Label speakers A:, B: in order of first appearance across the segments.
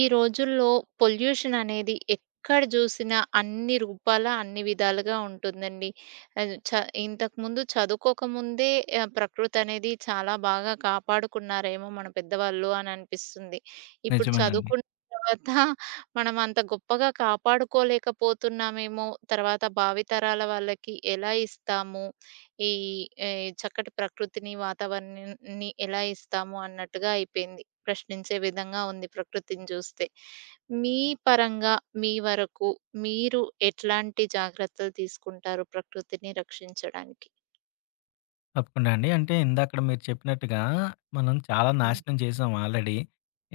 A: ఈ రోజుల్లో పొల్యూషన్ అనేది ఎక్కడ చూసినా అన్ని రూపాల, అన్ని విధాలుగా ఉంటుందండి. అది చ ఇంతకుముందు చదువుకోకముందే ప్రకృతి అనేది చాలా బాగా కాపాడుకున్నారేమో మన పెద్దవాళ్ళు అని అనిపిస్తుంది. ఇప్పుడు
B: నిజమేనండి.
A: చదువుకున్న తర్వాత మనం అంత గొప్పగా కాపాడుకోలేకపోతున్నామేమో, తర్వాత భావితరాల వాళ్ళకి ఎలా ఇస్తాము? ఈ ఈ చక్కటి ప్రకృతిని, వాతావరణాన్ని ఎలా ఇస్తాము అన్నట్టుగా అయిపోయింది. ప్రశ్నించే విధంగా ఉంది ప్రకృతిని చూస్తే. మీ పరంగా మీ వరకు మీరు ఎట్లాంటి జాగ్రత్తలు తీసుకుంటారు ప్రకృతిని రక్షించడానికి?
B: తప్పకుండా అండి. అంటే ఇందాకడ మీరు చెప్పినట్టుగా మనం చాలా
A: హ్మ్.
B: నాశనం చేసాం ఆల్రెడీ.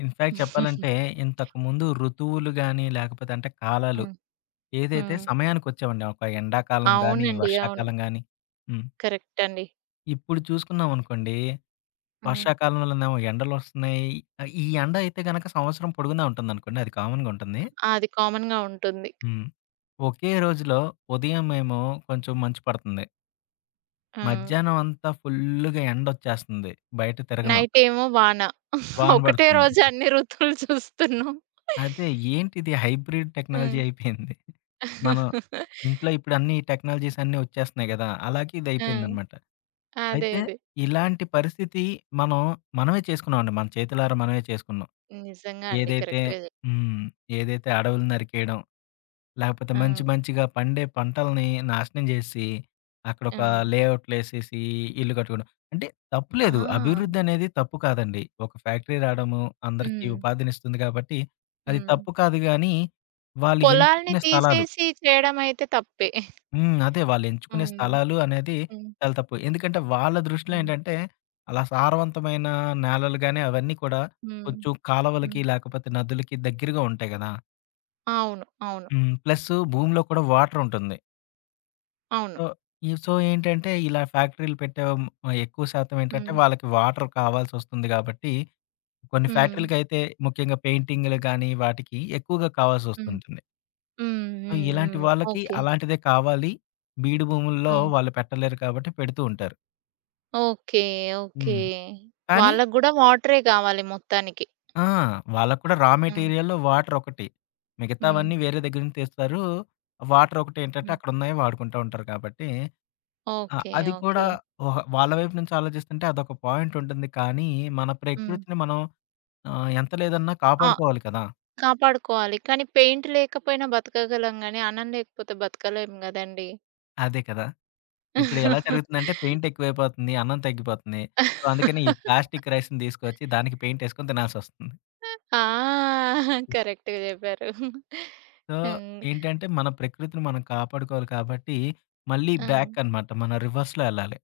B: ఇన్‌ఫాక్ట్ చెప్పాలంటే ఇంతకుముందు ఋతువులు గాని, లేకపోతే అంటే కాలాలు
A: హ్మ్.
B: ఏదైతే
A: హ్మ్.
B: సమయానికొచ్చేవండి. ఒక ఎండాకాలం గాని,
A: అవునండి. అవును.
B: వర్షాకాలం గాని. హ్మ్.
A: కరెక్ట్ అండి.
B: ఇప్పుడు చూసుకున్నామనుకోండి,
A: హ్మ్.
B: వర్షాకాలంలోనేమో ఎండలొస్తున్నాయి. ఈ ఎండ అయితే గనక సంవత్సరం పొడుగునా ఉంటుందనుకోండి, అది కామన్‌గా ఉంటుంది.
A: అది కామన్‌గా ఉంటుంది.
B: హ్మ్. ఒకే రోజులో ఉదయమేమో కొంచెం మంచు పడుతుంది.
A: ఆ!
B: మధ్యాహ్నం అంతా ఫుల్లుగా ఎండొచ్చేస్తుంది. బయట తిరగలేం.
A: నైట్ ఏమో వాన.
B: వాన
A: ఒకటే
B: పడుతుంది.
A: రోజు అన్ని ఋతువులు చూస్తున్నాం.
B: అదే, ఏంటిది హైబ్రిడ్
A: ఆ!
B: టెక్నాలజీ అయిపోయింది. మనం ఇంట్లో ఇప్పుడు అన్ని టెక్నాలజీస్ అన్నీ వచ్చేస్తున్నాయి గదా! అలాగే ఇది
A: ఆ!
B: అయిపోయిందనమాట.
A: అదే.
B: అయితే
A: అదే.
B: ఇలాంటి పరిస్థితి మనం మనమే చేసుకున్నామండి. మన చేతులారా మనమే చేసుకున్నాం.
A: నిజంగా అండి.
B: ఏదైతే
A: కరెక్ట్‌గా చెప్
B: హ్మ్. ఏదైతే అడవులు నరికేయడం, లేకపోతే
A: ఆ!
B: మంచి మంచిగా పండే పంటల్ని నాశనం జేసి, అక్కడొక
A: హ్మ్.
B: లేఅవుట్‌లేసేసి ఇల్లు కట్టుకోవడం. అంటే తప్పులేదు.
A: ఆ!
B: అభివృద్ధి అనేది తప్పు కాదండి. ఒక ఫ్యాక్టరీ రావడము అందరికీ
A: హ్మ్.
B: ఉపాధినిస్తుంది కాబట్టి, అది
A: హ్మ్.
B: తప్పు కాదు గానీ, వాళ్ళు
A: పొలాల్ని
B: ఎంచుకునే స్థలాలు.
A: తీసేసి చేయడమయితే తప్పే.
B: అదే, వాళ్ళు ఎంచుకునే
A: హ్మ్.
B: స్థలాలు అనేది
A: హ్మ్.
B: చాలా తప్పు. ఎందుకంటే వాళ్ళ దృష్టిలో
A: హ్మ్.
B: ఏంటంటే, అలా సారవంతమైన నేలలు గాని అవన్నీ కూడా
A: హ్మ్.
B: కొంచెం
A: హ్మ్.
B: కాలవలకి, లేకపోతే నదులకి దగ్గరగా ఉంటాయి గదా!
A: అవును. అవును.
B: హ్మ్. ప్లస్ భూమిలో కూడా వాటర్ ఉంటుంది.
A: అవును.
B: సో, సో, ఏంటంటే ఇలా ఫ్యాక్టరీలు పెట్టే ఎక్కువ శాతం ఏంటంటే
A: హ్మ్.
B: వాళ్ళకి వాటర్ కావాల్సొస్తుంది గాబట్టి, కొన్ని
A: హ్మ్.
B: ఫ్యాక్టరీలకైతే ముఖ్యంగా పెయింటింగ్‌లు గానీ, వాటికి ఎక్కువగా
A: హ్మ్.
B: కావాల్సొస్తుంటుంది.
A: హ్మ్.
B: సో,
A: హ్మ్.
B: ఇలాంటి
A: హ్మ్.
B: వాళ్ళకి
A: ఓకే.
B: అలాంటిదే కావాలి. బీడు భూముల్లో
A: హ్మ్.
B: వాళ్ళు పెట్టలేరు కాబట్టి పెడుతూ ఉంటారు.
A: ఓకే. ఓకే.
B: హ్మ్. కానీ
A: వాళ్ళకి గూడా వాటరే గావాలి మొత్తానికి.
B: ఆ! వాళ్ళకి కూడా రా
A: హ్మ్.
B: మెటీరియల్‌లో వాటర్ ఒకటి.
A: హ్మ్.
B: మిగతావన్నీ వేరే దగ్గర నుంచి తెస్తారు. వాటర్ ఒకటేంటంటే
A: హ్మ్.
B: అక్కడున్నయి వాడుకుంటా ఉంటారు కాబట్టి ఆ!
A: ఓకే.
B: అది కూడా
A: ఓకే.
B: ఒహ వాళ్ళ వైపు నుంచి ఆలోచిస్తుంటే అదొక పాయింట్ ఉంటుంది. కానీ మన
A: హ్మ్.
B: ప్రకృతిని మనం ఎంత లేదన్నా
A: ఆ!
B: కాపాడుకోవాలి కదా!
A: కాపాడుకోవాలి. కానీ పెయింట్ లేకపోయినా బతకగలం గానీ, అన్నం లేకపోతే బతకలేం గదండీ!
B: అదే కదా! ఇప్పుడు ఎలా జరుగుతుందంటే పెయింట్ ఎక్కువైపోతుంది. అన్నం తగ్గిపోతుంది. సో, అందుకని ఈ ప్లాస్టిక్ రైస్‌ని తీసుకొచ్చి దానికి పెయింట్ ఏసుకొని తినాల్సొస్తుంది.
A: ఆ! కరెక్ట్‌గా చెప్పారు.
B: సో,
A: హ్మ్.
B: ఏంటంటే మన ప్రకృతిని మనం కాపాడుకోవాలి కాబట్టి మళ్ళీ
A: హ్మ్.
B: బ్యాక్ అనమాట. మన రివర్స్‌లో ఎళ్ళాలి.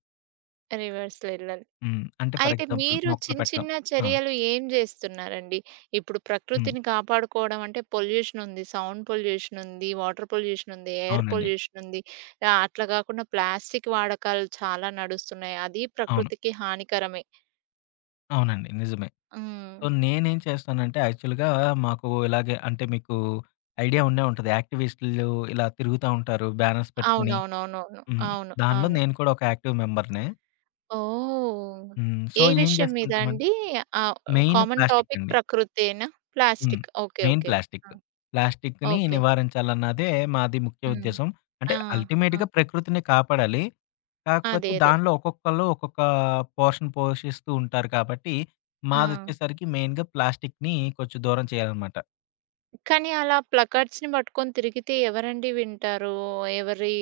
A: రివర్స్‌లో వెళ్ళాలి.
B: హ్మ్. అంటే ఫర్
A: అయితే
B: ఎగ్జాంపుల్
A: మీరు
B: మొక్కలు
A: చిన్న
B: పెట్టడం.
A: చిన్న
B: ఆ!
A: చర్యలు ఏం చేస్తున్నారండి? ఇప్పుడు
B: హ్మ్.
A: ప్రకృతిని కాపాడుకోవడం అంటే పొల్యూషన్ ఉంది. సౌండ్ పొల్యూషన్ ఉంది. వాటర్ పొల్యూషన్ ఉంది. ఎయిర్
B: అవునండి.
A: పొల్యూషన్ ఉంది. అట్లా కాకుండా ప్లాస్టిక్ వాడకాలు చాలా నడుస్తున్నాయి. అది
B: అవును.
A: ప్రకృతికి హానికరమే.
B: అవునండి. నిజమే.
A: హ్మ్.
B: సో, నేనేం చేస్తానంటే యాక్చువల్‌గా మాకు ఇలాగే అంటే మీకు ఐడియా ఉండే ఉంటది. యాక్టివిస్టులు ఇలా తిరుగుతా ఉంటారు బ్యానర్స్ పెట్టుకొని.
A: అవునవునవునవును.
B: హ్మ్.
A: అవును.
B: దానిలో
A: అవును.
B: నేను కూడా ఒక యాక్టివ్ మెంబర్‌నే.
A: ఓహ్!
B: హ్మ్. సో,
A: ఏ
B: ఏం
A: విషయం మీద
B: చేస్తుంటామంటే
A: అండి? ఆహ్,
B: మెయిన్
A: కామన్
B: ప్లాస్టిక్
A: టాపిక్
B: అండి.
A: ప్రకృతేనా?
B: హ్మ్.
A: Plastic. Okay.
B: Main
A: okay.
B: Plastic.
A: ఆ!
B: ప్లాస్టిక్‌ని
A: ఓకే.
B: నివారించాలన్నదే మాది ముఖ్య
A: హ్మ్.
B: ఉద్దేశ్యం. అంటే
A: ఆ! ఆ!
B: అల్టిమేట్‌గా ప్రకృతిని కాపాడాలి. కాకపోతే
A: అదే. అదే.
B: దానిలో ఒక్కొక్కళ్ళు ఒక్కొక్క పోర్షన్ పోషిస్తూ ఉంటారు కాబట్టి,
A: ఆ!
B: మాదొచ్చేసరికి మెయిన్‌గా ప్లాస్టిక్‌ని కొంచెం దూరం చేయాలనమాట.
A: కానీ అలా ప్లకార్డ్స్‌ని పట్టుకొని తిరిగితే ఎవరండి వింటారు? ఎవరి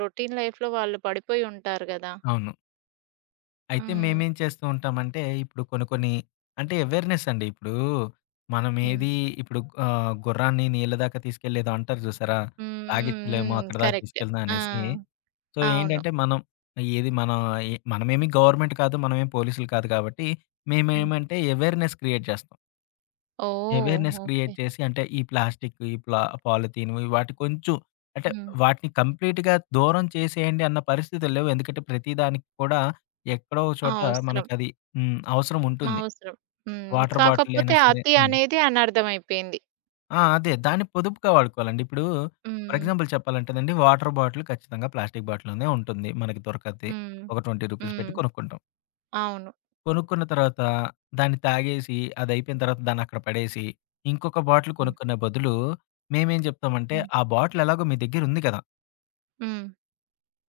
A: రొటీన్ లైఫ్‌లో వాళ్ళు పడిపోయి ఉంటారు గదా!
B: అవును. అయితే
A: హ్మ్.
B: మేమేం చేస్తూ ఉంటామంటే, ఇప్పుడు కొన్ని కొన్ని అంటే అవేర్‌నెస్ అండి. ఇప్పుడు మనం
A: హ్మ్.
B: ఏది ఇప్పుడు గుర్రాన్ని నీళ్ళ దాకా తీసుకెళ్ళేదో అంటారు చూసారా?
A: హ్మ్. హ్మ్.
B: తాగిచ్చలేము,
A: హ్మ్.
B: అక్కడ దాకా
A: కరెక్ట్.
B: తీసుకెళ్దాం
A: ఆ!
B: అనేసి. సో,
A: అవును.
B: ఏంటంటే మనం ఏది మనం ఎ మనమేమి గవర్నమెంట్ కాదు. మనమేమి పోలీసులు కాదు కాబట్టి
A: హ్మ్.
B: మేమేమంటే అవేర్‌నెస్ క్రియేట్ చేస్తాం.
A: ఓహ్!
B: Awareness create
A: okay.
B: చేసి అంటే ఈ పాలిథీన్ వాటి కొంచెం అంటే
A: హ్మ్.
B: వాటిని కంప్లీట్‌గా దూరం చేసేయండి అన్న పరిస్థితులు లేవు. ఎందుకంటే ప్రతి దానికి కూడా ఎక్కడో ఒక చోట
A: అవసరం.
B: మనకది హ్మ్, అవసరం ఉంటుంది.
A: అవసరం. హ్మ్.
B: వాటర్ బాటిల్ అయినా
A: కాకపోతే
B: సరే.
A: అతి
B: హ్మ్.
A: అనేది అనర్థమైపోయింది.
B: ఆ! అదే, దాన్ని పొదుపుగా వాడుకోవాలండి. ఇప్పుడు ఫర్
A: హ్మ్.
B: ఎగ్జాంపుల్ చెప్పాలంటేనండి, వాటర్ బాటిల్ ఖచ్చితంగా ప్లాస్టిక్ బాటిల్‌లోనే ఉంటుంది. మనకి దొరకద్ది.
A: హ్మ్.
B: ఒక రూ. 20
A: హ్మ్.
B: పెట్టి కొనుక్కుంటాం.
A: అవును.
B: కొనుక్కున్న తర్వాత దాన్ని తాగేసి, అదయిపోయిన తర్వాత దాన్నక్కడ పడేసి, ఇంకొక బాటిల్
A: హ్మ్.
B: కొనుక్కునే బదులు మేమేం చెప్తామంటే,
A: హ్మ్.
B: ఆ బాటిల్ ఎలాగో మీ దగ్గరుంది కదా!
A: హ్మ్.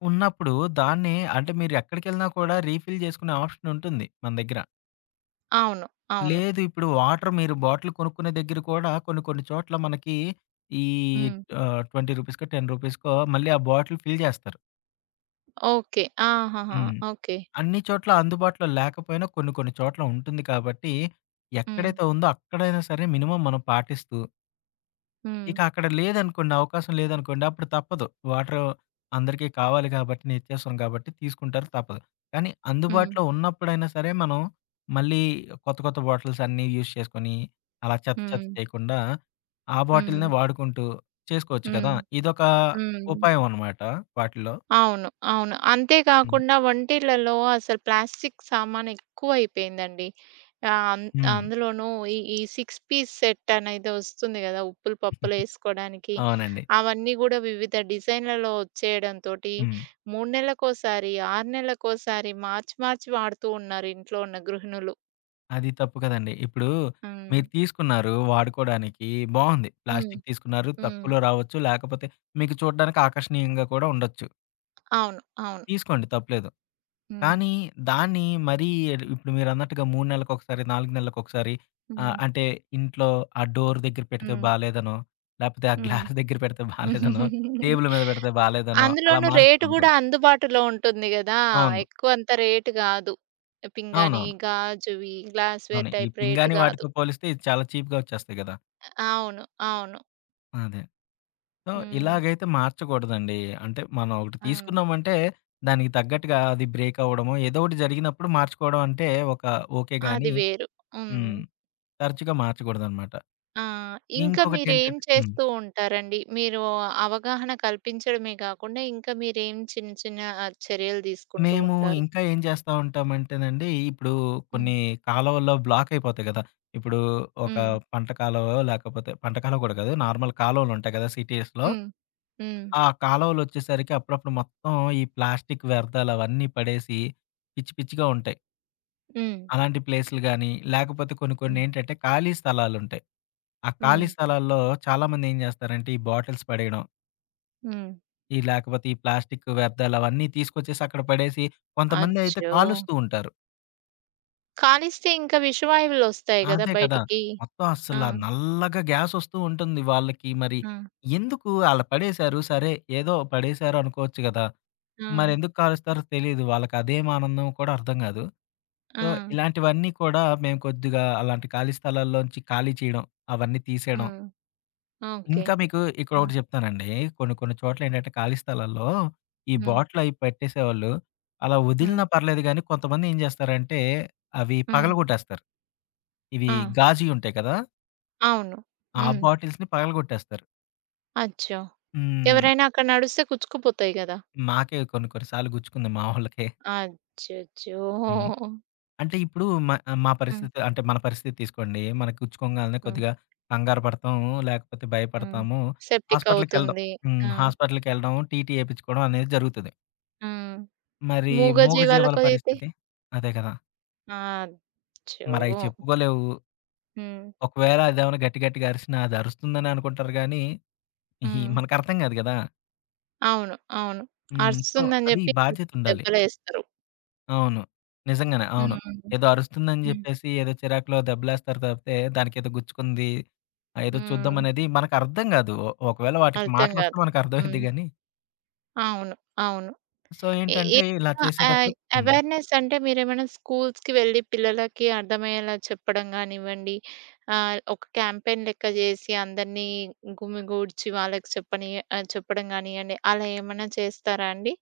B: ఉన్నప్పుడు దాన్నే, అంటే మీరెక్కడికెళ్ళినా కూడా రీఫిల్ చేసుకునే ఆప్షన్ ఉంటుంది మన దగ్గర.
A: అవును. అవును.
B: లేదు, ఇప్పుడు వాటర్ మీరు బాటిల్ కొనుక్కునే దగ్గర కూడా కొన్ని కొన్ని చోట్ల మనకి ఈ
A: హ్మ్.
B: 20 రూపీస్‌కో, 10 రూపీస్‌కో మళ్ళీ ఆ బాటిల్ ఫిల్ చేస్తారు.
A: ఓకే. ఆహాహా!
B: హ్మ్.
A: ఓకే.
B: అన్ని చోట్ల అందుబాటులో లేకపోయినా కొన్ని కొన్ని చోట్ల ఉంటుంది కాబట్టి,
A: హ్మ్.
B: ఎక్కడైతే ఉందో అక్కడైనా సరే మినిమమ్ మనం పాటిస్తూ,
A: హ్మ్.
B: ఇక అక్కడ లేదనుకోండి, అవకాశం లేదనుకోండి, అప్పుడు తప్పదు. వాటరు అందరికీ కావాలి కాబట్టి, నిత్యావసరం కాబట్టి తీసుకుంటారు, తప్పదు. కానీ
A: హ్మ్.
B: అందుబాటులో ఉన్నప్పుడైనా సరే మనం మళ్ళీ కొత్త, కొత్త బాటిల్స్ అన్నీ యూజ్ చేసుకొని, అలా చెత్త, చెత్త
A: హ్మ్.
B: చేయకుండా ఆ
A: హ్మ్.
B: బాటిల్‌నే వాడుకుంటూ చేసుకోవచ్చు కదా!
A: హ్మ్.
B: ఇదొక
A: హ్మ్.
B: ఉపాయం అనమాట వాటిల్లో.
A: అవును. అవును. అంతే
B: హ్మ్.
A: కాకుండా వంటిళ్లలో అసలు ప్లాస్టిక్ సామాను ఎక్కువైపోయిందండి. ఆహ్, అం
B: హ్మ్.
A: అందులోనూ ఈ ఈ 6 పీస్ సెట్ అనేది వస్తుంది గదా! ఉప్పులు, పప్పులు ఏసుకోడానికి.
B: అవునండి.
A: అవన్నీ గూడా వివిధ డిజైన్‌లలో వచ్చేయడంతోటి
B: హ్మ్.
A: 3 నెలలకోసారి, 6 నెలలకోసారి మార్చి, మార్చి వాడుతూ ఉన్నారు ఇంట్లో ఉన్న గృహిణులు.
B: అది తప్పు కదండీ. ఇప్పుడు
A: హ్మ్.
B: మీరు తీసుకున్నారు వాడుకోడానికి. బావుంది.
A: హ్మ్.
B: ప్లాస్టిక్ తీసుకున్నారు.
A: హ్మ్.
B: తక్కువలో రావచ్చు. లేకపోతే మీకు చూడడానికి ఆకర్షణీయంగా కూడా ఉండొచ్చు.
A: అవును. అవును.
B: తీసుకోండి, తప్పులేదు.
A: హ్మ్.
B: కానీ దాన్ని మరీ ఇప్పుడు మీరన్నట్టుగా 3 నెలలకొకసారి, 4 నెలలకొకసారి
A: హ్మ్.
B: అంటే ఇంట్లో ఆ డోర్ దగ్గర పెడితే
A: హ్మ్.
B: బాలేదనో, లేపోతే ఆ
A: హ్మ్.
B: గ్లాస్ దగ్గర పెడితే బాలేదనో, టేబుల్ మీద పెడితే బాలేదనో, అలా
A: అందులోనూ
B: మారుస్తూ
A: రేటు గూడా
B: ఉండకూడదు.
A: అందుబాటులో ఉంటుంది గదా!
B: అవును.
A: ఎక్కువంత రేటు గాదు. పింగాణీ,
B: అవునవును.
A: గాజువి,
B: అవును.
A: గ్లాస్‌వేర్
B: ఈ
A: టైప్ రేటు
B: పింగాణీ
A: గాదు.
B: వాటితో పోలిస్తే ఇది చాలా చీప్‌గా వచ్చేస్తాయి గదా!
A: అవును. అవును.
B: అదే. సో,
A: హ్మ్.
B: ఇలాగైతే మార్చకూడదండి. అంటే మనం ఒకటి
A: హ్మ్.
B: తీసుకున్నామంటే దానికి తగ్గట్టుగా అది బ్రేక్ అవ్వడమో ఏదో ఒకటి జరిగినప్పుడు మార్చుకోవడం అంటే ఒక ఓకే
A: అది
B: గాని
A: వేరు. హ్మ్.
B: హ్మ్, తరచుగా మార్చకూడదనమాట.
A: ఆ! ఇంకా మీరేం
B: ఇంకొకటేంటంటే హ్మ్,
A: చేస్తూ ఉంటారండి? మీరు అవగాహన కల్పించడమే గాకుండా, ఇంకా మీరేం చిన్న చిన్న చర్యలు తీసుకుంటూ
B: మేము
A: ఉంటారు?
B: ఇంకా ఏం చేస్తా ఉంటామంటేనండి, ఇప్పుడు
A: హ్మ్.
B: కొన్ని కాలువల్లో బ్లాక్ అయిపోతాయి కదా! ఇప్పుడు ఒక
A: హ్మ్.
B: పంట కాలువో, లేకపోతే పంట కాలువ కూడా కాదు, నార్మల్ కాలువలుంటాయి కదా! సిటీస్‌లో.
A: హ్మ్. హ్మ్.
B: ఆ కాలువలొచ్చేసరికి అప్పుడప్పుడు మొత్తం ఈ ప్లాస్టిక్ వ్యర్థాలు అవన్నీ పడేసి పిచ్చి పిచ్చిగా ఉంటాయి.
A: హ్మ్.
B: అలాంటి ప్లేసులు గాని, లేకపోతే కొన్ని కొన్ని
A: హ్మ్.
B: ఏంటంటే ఖాళీ స్థలాలుంటాయి. ఆ ఖాళీ
A: హ్మ్.
B: స్థలాల్లో చాలామంది ఏం జేస్తారంటే, ఈ బాటిల్స్ పడేయడం,
A: హ్మ్.
B: లేకపోతే ఈ ప్లాస్టిక్ వ్యర్థాలు అవన్నీ తీసుకొచ్చేసి అక్కడ పడేసి, కొంతమందయితే
A: అచ్చో!
B: కాలుస్తూ ఉంటారు.
A: కాలిస్తే ఇంకా విషవాయువులొస్తాయి గదా!
B: అదే కదా!
A: బయటికి.
B: మొత్తం
A: ఆ!
B: అస్సల నల్లగా గ్యాసొస్తూ ఉంటుంది వాళ్ళకి. మరి
A: ఆ!
B: ఎందుకు ఆళ్ళు పడేశారు సరే, ఏదో పడేశారు అనుకోవచ్చు గదా!
A: ఆ!
B: మరెందుకు కాలుస్తారో తెలీదు. వాళ్ళకదేం ఆనందమో కూడా అర్థం గాదు.
A: ఆ!
B: సో, ఇలాంటివన్నీ కూడా మేము కొద్దిగా అలాంటి ఖాళీ స్థలాల్లోంచి ఖాళీ చేయడం, అవన్నీ తీసేయడం.
A: హ్మ్. ఓకే.
B: ఇంకా మీకు
A: హ్మ్.
B: ఇక్కడొకటి చెప్తానండి. కొన్ని కొన్ని చోట్లేంటంటే ఖాళీ స్థలాల్లో ఈ
A: హ్మ్.
B: బాటిల్ అయి పెట్టేసేవాళ్ళు. అలా
A: హ్మ్.
B: వదిలినా పర్లేదు గానీ, కొంతమంది ఏం జేస్తారంటే అవి
A: హ్మ్.
B: పగలగొట్టేస్తారు. ఇవి
A: ఆ!
B: గాజుయి ఉంటాయి కదా!
A: అవును.
B: ఆ
A: హ్మ్.
B: బాటిల్స్‌ని పగలగొట్టేస్తారు.
A: అచ్చో!
B: హ్మ్.
A: ఎవరైనా అక్కడ నడుస్తే కుచ్చుకుపోతాయి గదా!
B: మాకే కొన్ని కొన్ని సార్లు గుచ్చుకుంది మా వోళ్ళకే.
A: అచ్చచ్చో!
B: హ్మ్. అంటే ఇప్పుడు మ మా
A: హ్మ్.
B: పరిస్థితి అంటే మన పరిస్థితి తీసుకోండి. మనకు గుచ్చుకోంగాల్నే
A: హ్మ్.
B: కొద్దిగా కంగారు పడతాము, లేకపోతే
A: హ్మ్.
B: భయపడతాము.
A: సెప్టిక్
B: హాస్పిటల్‌కెళ్ళడం
A: అవుతుంది.
B: హ్మ్.
A: ఆ!
B: హాస్పిటల్‌కెళ్ళడం, టీటీ ఏపిచ్చుకోవడం అనేది జరుగుతది.
A: హ్మ్.
B: మరి మూగజీవాల
A: మూగజీవాలకైతే
B: పరిస్థితి? అదే కదా! మరయి
A: అచ్చో!
B: చెప్పుకోలేవు.
A: హ్మ్.
B: ఒకవేళ అదేమన్నా గట్టి గట్టిగా అరిసినా అది అరుస్తుందని అనుకుంటారు గానీ, ఇహి
A: హ్మ్.
B: మనకర్థం కాదు కదా!
A: అవును. అవును.
B: హ్మ్. సో,
A: అరుస్తుందని
B: అది
A: జెప్పి
B: బాధ్యతుండాలి.
A: దెబ్బలేస్తరు.
B: అవును. నిజంగానే. అవును.
A: హ్మ్.
B: ఏదో అరుస్తుందని
A: హ్మ్.
B: చెప్పేసి ఏదో చిరాకులో దెబ్బలేస్తారు తప్పితే, దానికేదో గుచ్చుకుంది, ఏదో
A: హ్మ్.
B: చూద్దామనేది మనకర్థం కాదు. ఒకవేళ వాటికి
A: అర్థం
B: మాటలొస్తే
A: గాదు.
B: మనకర్థమైద్ది
A: హ్మ్.
B: గానీ,
A: అవును. అవును.
B: సో,
A: ఏ ఏమైనా
B: ఏంటంటే
A: అది.
B: ఇలా చేసేటప్పుడు హ్మ్.
A: అవేర్‌నెస్ అంటే మీరేమైనా స్కూల్స్‌కి వెళ్లి పిల్లలకి అర్థమయ్యేలా చెప్పడం గానివ్వండి, ఒక క్యాంపెయిన్ లెక్క జేసి అందరినీ గుమిగూడ్చి వాళ్ళకి చెప్పని చెప్పడం గానియ్యండి, అలా ఏమన్నా చేస్తారా అండి?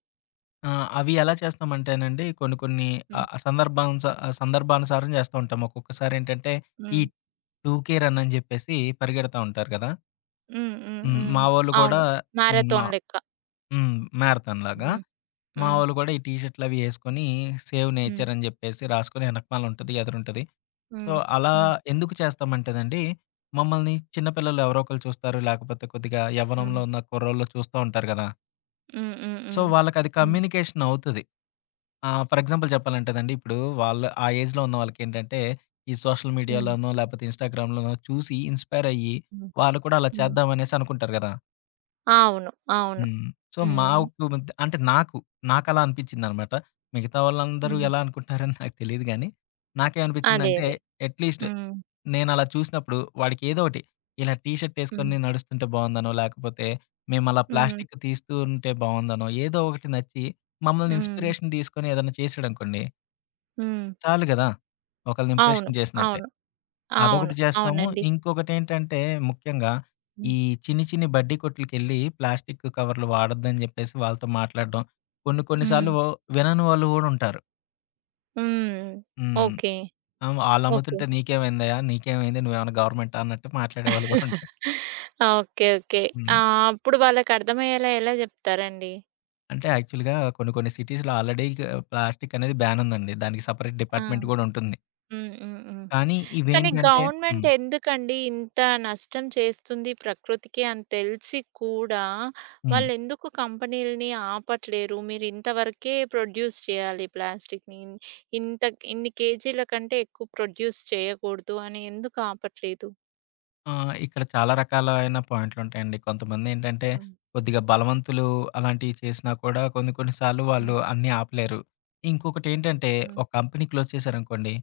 B: ఆ! అవి ఎలా చేస్తామంటేనండి కొన్ని కొన్ని
A: హ్మ్.
B: సందర్భానుసారం చేస్తూ ఉంటాం. ఒక్కొక్కసారేంటంటే ఈ
A: హ్మ్.
B: 2కే రన్ అని చెప్పేసి పరిగెడతా ఉంటారు కదా!
A: హ్మ్. హ్మ్.
B: హ్మ్.
A: హ్మ్.
B: మా వోళ్ళు కూడా
A: అవును.
B: ఓకే. హ్మ్. మా
A: మారథాన్ లెక్క.
B: హ్మ్. మ్యారథాన్‌లాగా.
A: హ్మ్.
B: మా
A: హ్మ్.
B: వోళ్ళు కూడా ఈ టీ షర్ట్‌లవి యేసుకొని సేవ్
A: హ్మ్.
B: నేచర్ అని చెప్పేసి రాసుకొని వెనకమాల ఉంటది, ఎదురుంటది. సో,
A: హ్మ్.
B: అలా
A: హ్మ్.
B: ఎందుకు చేస్తామంటేనండి, మమ్మల్ని చిన్న పిల్లలు ఎవరో ఒకళ్ళు చూస్తారు. లేకపోతే కొద్దిగా
A: హ్మ్.
B: యవ్వనంలో ఉన్న కుర్రోళ్ళు చూస్తా ఉంటారు కదా!
A: హ్మ్. హ్మ్.
B: సో,
A: హ్మ్.
B: వాళ్ళకది
A: హ్మ్.
B: కమ్యూనికేషన్ అవుతది. ఫర్ ఎగ్జాంపుల్ చెప్పాలంటేనండి, ఇప్పుడు వాళ్ళు ఆ ఏజ్‌లో ఉన్న వాళ్ళకేంటంటే, ఈ సోషల్
A: హ్మ్.
B: మీడియాలోనో, లేపోతే ఇన్‌స్టాగ్రామ్‌లోనో చూసి ఇన్‌స్పైర్ అయ్యి,
A: హ్మ్.
B: వాళ్ళు కూడా అలా
A: హ్మ్.
B: చేద్దాం అనేసి అనుకుంటారు గదా!
A: అవును. అవును.
B: హ్మ్. సో,
A: హ్మ్.
B: మాకు మధ్య అంటే నాకు, నాకలా అనిపిచ్చిందనమాట. మిగతా వాళ్ళందరూ
A: హ్మ్.
B: ఎలా అనుకుంటున్నారని నాకు తెలీదు గానీ,
A: అదే.
B: నాకేమనిపిచ్చిందంటే,
A: అదే.
B: అట్‌లీస్ట్
A: హ్మ్.
B: నేనలా చూసినప్పుడు వాడికి ఏదోకటి, ఇలా టీ షర్ట్
A: హ్మ్.
B: ఏసుకొని నడుస్తుంటే బావుందనో, లేకపోతే మేమలా
A: హ్మ్.
B: ప్లాస్టిక్ తీస్తూ ఉంటే బావుందనో, ఏదో ఒకటి నచ్చి మమ్మల్ని
A: హ్మ్.
B: ఇన్‌స్పిరేషన్ తీసుకొని ఏదైనా చేసాడనుకోండి,
A: హ్మ్.
B: చాలు గదా! ఒకళ్ళని
A: అవును.
B: ఇంప్రెషన్ చేసినట్టే.
A: అవును. అవును.
B: అదొకటి చేస్తాము.
A: అవునండి.
B: ఇంకొకటేంటంటే ముఖ్యంగా ఈ
A: హ్మ్.
B: చిన్ని చిన్ని బడ్డీ కొట్లకెళ్ళి ప్లాస్టిక్ కవర్లు వాడొద్దని జెప్పేసి వాళ్ళతో మాట్లాడడం. కొన్ని కొన్ని
A: హ్మ్.
B: సార్లు వినని వాళ్ళు గూడా ఉంటారు.
A: హ్మ్.
B: హ్మ్.
A: ఓకే. ఓకే.
B: ఆళ్ళమ్ముతుంటే నీకేమైందయ్యా? నీకేమైంది? నువ్వేమన్నా గవర్నమెంటా? అన్నట్టు మాట్లాడేవాళ్ళు గూడా ఉంటారు.
A: ఓకే. ఓకే.
B: హ్మ్.
A: ఆ! అప్పుడు వాళ్ళకర్థమయ్యేలా ఎలా జెప్తారండి?
B: అంటే యాక్చువల్‌గా కొన్ని కొన్ని సిటీస్‌లో ఆల్రెడీ ప్లాస్టిక్ అనేది బ్యాన్ ఉందండి. దానికి సెపరేట్
A: ఆ!
B: డిపార్ట్‌మెంట్ గూడా ఉంటుంది.
A: హ్మ్. హ్మ్. హ్మ్.
B: కానీ
A: కానీ
B: ఇవేంటంటే
A: గవర్నమెంట్
B: హ్మ్.
A: ఎందుకండి ఇంత నష్టం చేస్తుంది ప్రకృతికి అని తెలిసి కూడా
B: హ్మ్.
A: వాళ్ళెందుకు కంపెనీలని ఆపట్లేరు? మీరింత వరకే ప్రొడ్యూస్ చేయాలి ప్లాస్టిక్‌ని. ఇంత ఇన్ని కేజీల కంటే ఎక్కువ ప్రొడ్యూస్ చేయకూడదు అని ఎందుకు ఆపట్లేదు?
B: ఇక్కడ చాలా రకాలైన పాయింట్లుంటాయండి. కొంతమందేంటంటే
A: హ్మ్.
B: కొద్దిగా బలవంతులు అలాంటివి చేసినా కూడా కొన్ని కొన్ని సార్లు వాళ్ళు
A: హ్మ్.
B: అన్నీ ఆపలేరు. ఇంకొకటేంటంటే
A: హ్మ్.
B: ఒక కంపెనీ క్లోజ్ చేశారనుకోండి.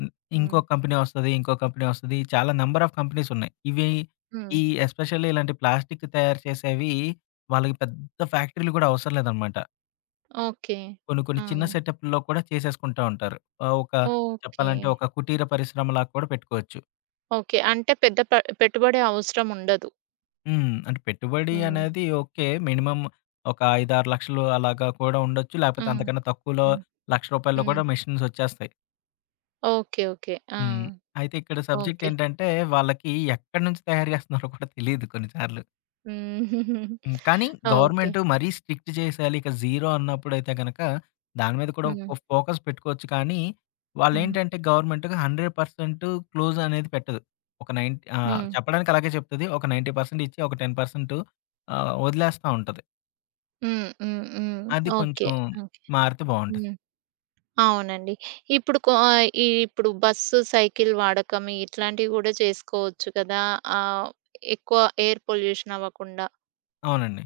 B: హ్మ్. ఇంకో
A: హ్మ్.
B: కంపెనీ వస్తది. ఇంకో కంపెనీ వస్తది. చాలా నంబర్ ఆఫ్ కంపెనీస్ ఉన్నాయి. ఇవి
A: హ్మ్.
B: ఈ ఎస్పెషల్లీ ఇలాంటి ప్లాస్టిక్ తయారు చేసేవి వాళ్ళకి పెద్ద ఫ్యాక్టరీలు గూడా అవసరం లేదనమాట.
A: ఓకే.
B: కొన్ని కొన్ని
A: ఆ!
B: చిన్న సెటప్‌లో కూడా చేసేసుకుంటా ఉంటారు. ఆహ్, ఒక
A: ఓకే.
B: చెప్పాలంటే ఒక కుటీర పరిశ్రమలాగా కూడా పెట్టుకోవచ్చు.
A: ఓకే. అంటే పెద్ద పె పెట్టుబడి అవసరం ఉండదు.
B: హ్మ్. అంటే పెట్టుబడి
A: హ్మ్.
B: అనేది ఓకే. మినిమమ్ ఒక 5, 6 లక్షలు అలాగా కూడా ఉండొచ్చు. లేకపోతే
A: హ్మ్.
B: అంతకన్నా తక్కువలో రూ.
A: హ్మ్.
B: 1,00,000 కూడా
A: హ్మ్.
B: మెషిన్స్ వచ్చేస్తాయి.
A: ఓకే. ఓకే. ఆ!
B: హ్మ్. అయితే ఇక్కడ సబ్జెక్ట్
A: ఓకే.
B: ఏంటంటే వాళ్ళకి ఎక్కడి నుంచి తయారు చేస్తున్నారో కూడా తెలీదు కొన్ని సార్లు.
A: హ్మ్.
B: హ్మ్. కానీ
A: ఓకే.
B: గవర్నమెంట్ మరీ స్ట్రిక్ట్ చేసేయాలి. ఇక జీరో అన్నప్పుడైతే గనక దాని మీద కూడా
A: హ్మ్.
B: ఫోకస్ పెట్టుకోవచ్చు. కానీ
A: హ్మ్.
B: వాళ్ళేంటంటే గవర్నమెంట్ 100% క్లోజ్ అనేది పెట్టదు.
A: హ్మ్.
B: చెప్పడానికి అలాగే చెప్తది. ఒక 90% ఇచ్చి ఒక 10% వదిలేస్తా ఉంటది.
A: హ్మ్. హ్మ్. హ్మ్.
B: అది
A: ఓకే.
B: కొంచెం
A: ఓకే.
B: మారితే బావుంటది.
A: హ్మ్. అవునండి. ఇప్పుడు కొ ఇప్పుడు బస్సు, సైకిల్ వాడకం ఇట్లాంటివి గూడా చేసుకోవచ్చు కదా! ఆహ్, ఎక్కువ ఎయిర్ పొల్యూషన్ అవ్వకుండా.
B: అవునండి.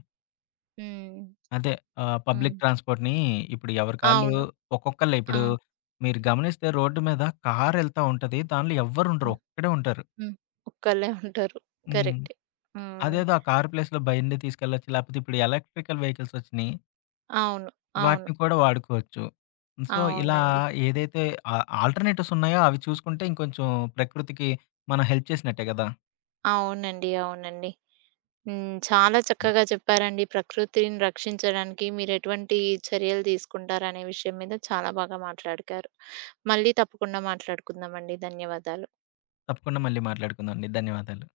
A: హ్మ్.
B: అదే
A: హ్మ్.
B: పబ్లిక్ ట్రాన్స్‌పోర్ట్‌ని ఇప్పుడు ఎవరికాళ్ళు
A: అవును.
B: ఒక్కొక్కళ్ళే
A: ఆ!
B: ఇప్పుడు మీరు గమనిస్తే రోడ్డు మీద కారెళ్తా ఉంటది. దానిలో ఎవ్వరుండరు.
A: హ్మ్.
B: ఒక్కడే ఉంటారు.
A: హ్మ్. ఒక్కళ్ళే ఉంటారు.
B: హ్మ్.
A: కరెక్టే. హ్మ్.
B: అదేదో ఆ కారు ప్లేస్‌లో బండి తీసుకెళ్ళొచ్చు. లేకపోతే ఇప్పుడు ఎలక్ట్రికల్ వెహికల్స్ వచ్చినియి.
A: అవును. అవును.
B: వాటిని కూడా వాడుకోవచ్చు. సో, ఇలా
A: అవునండి.
B: ఏదైతే ఆ ఆల్టర్‌నేటివ్స్ ఉన్నాయో అవి చూసుకుంటే ఇంకొంచెం ప్రకృతికి మనం హెల్ప్ చేసినట్టే గదా!
A: అవునండి. అవునండి. హ్మ్. చాలా చక్కగా చెప్పారండి. ప్రకృతిని రక్షించడానికి మీరెటువంటి చర్యలు తీసుకుంటారనే విషయం మీద చాలా బాగా మాట్లాడుకారు. మళ్ళీ తప్పకుండా మాట్లాడుకుందామండి. ధన్యవాదాలు.
B: తప్పకుండా మళ్ళీ మాట్లాడుకుందాం అండి. ధన్యవాదాలు.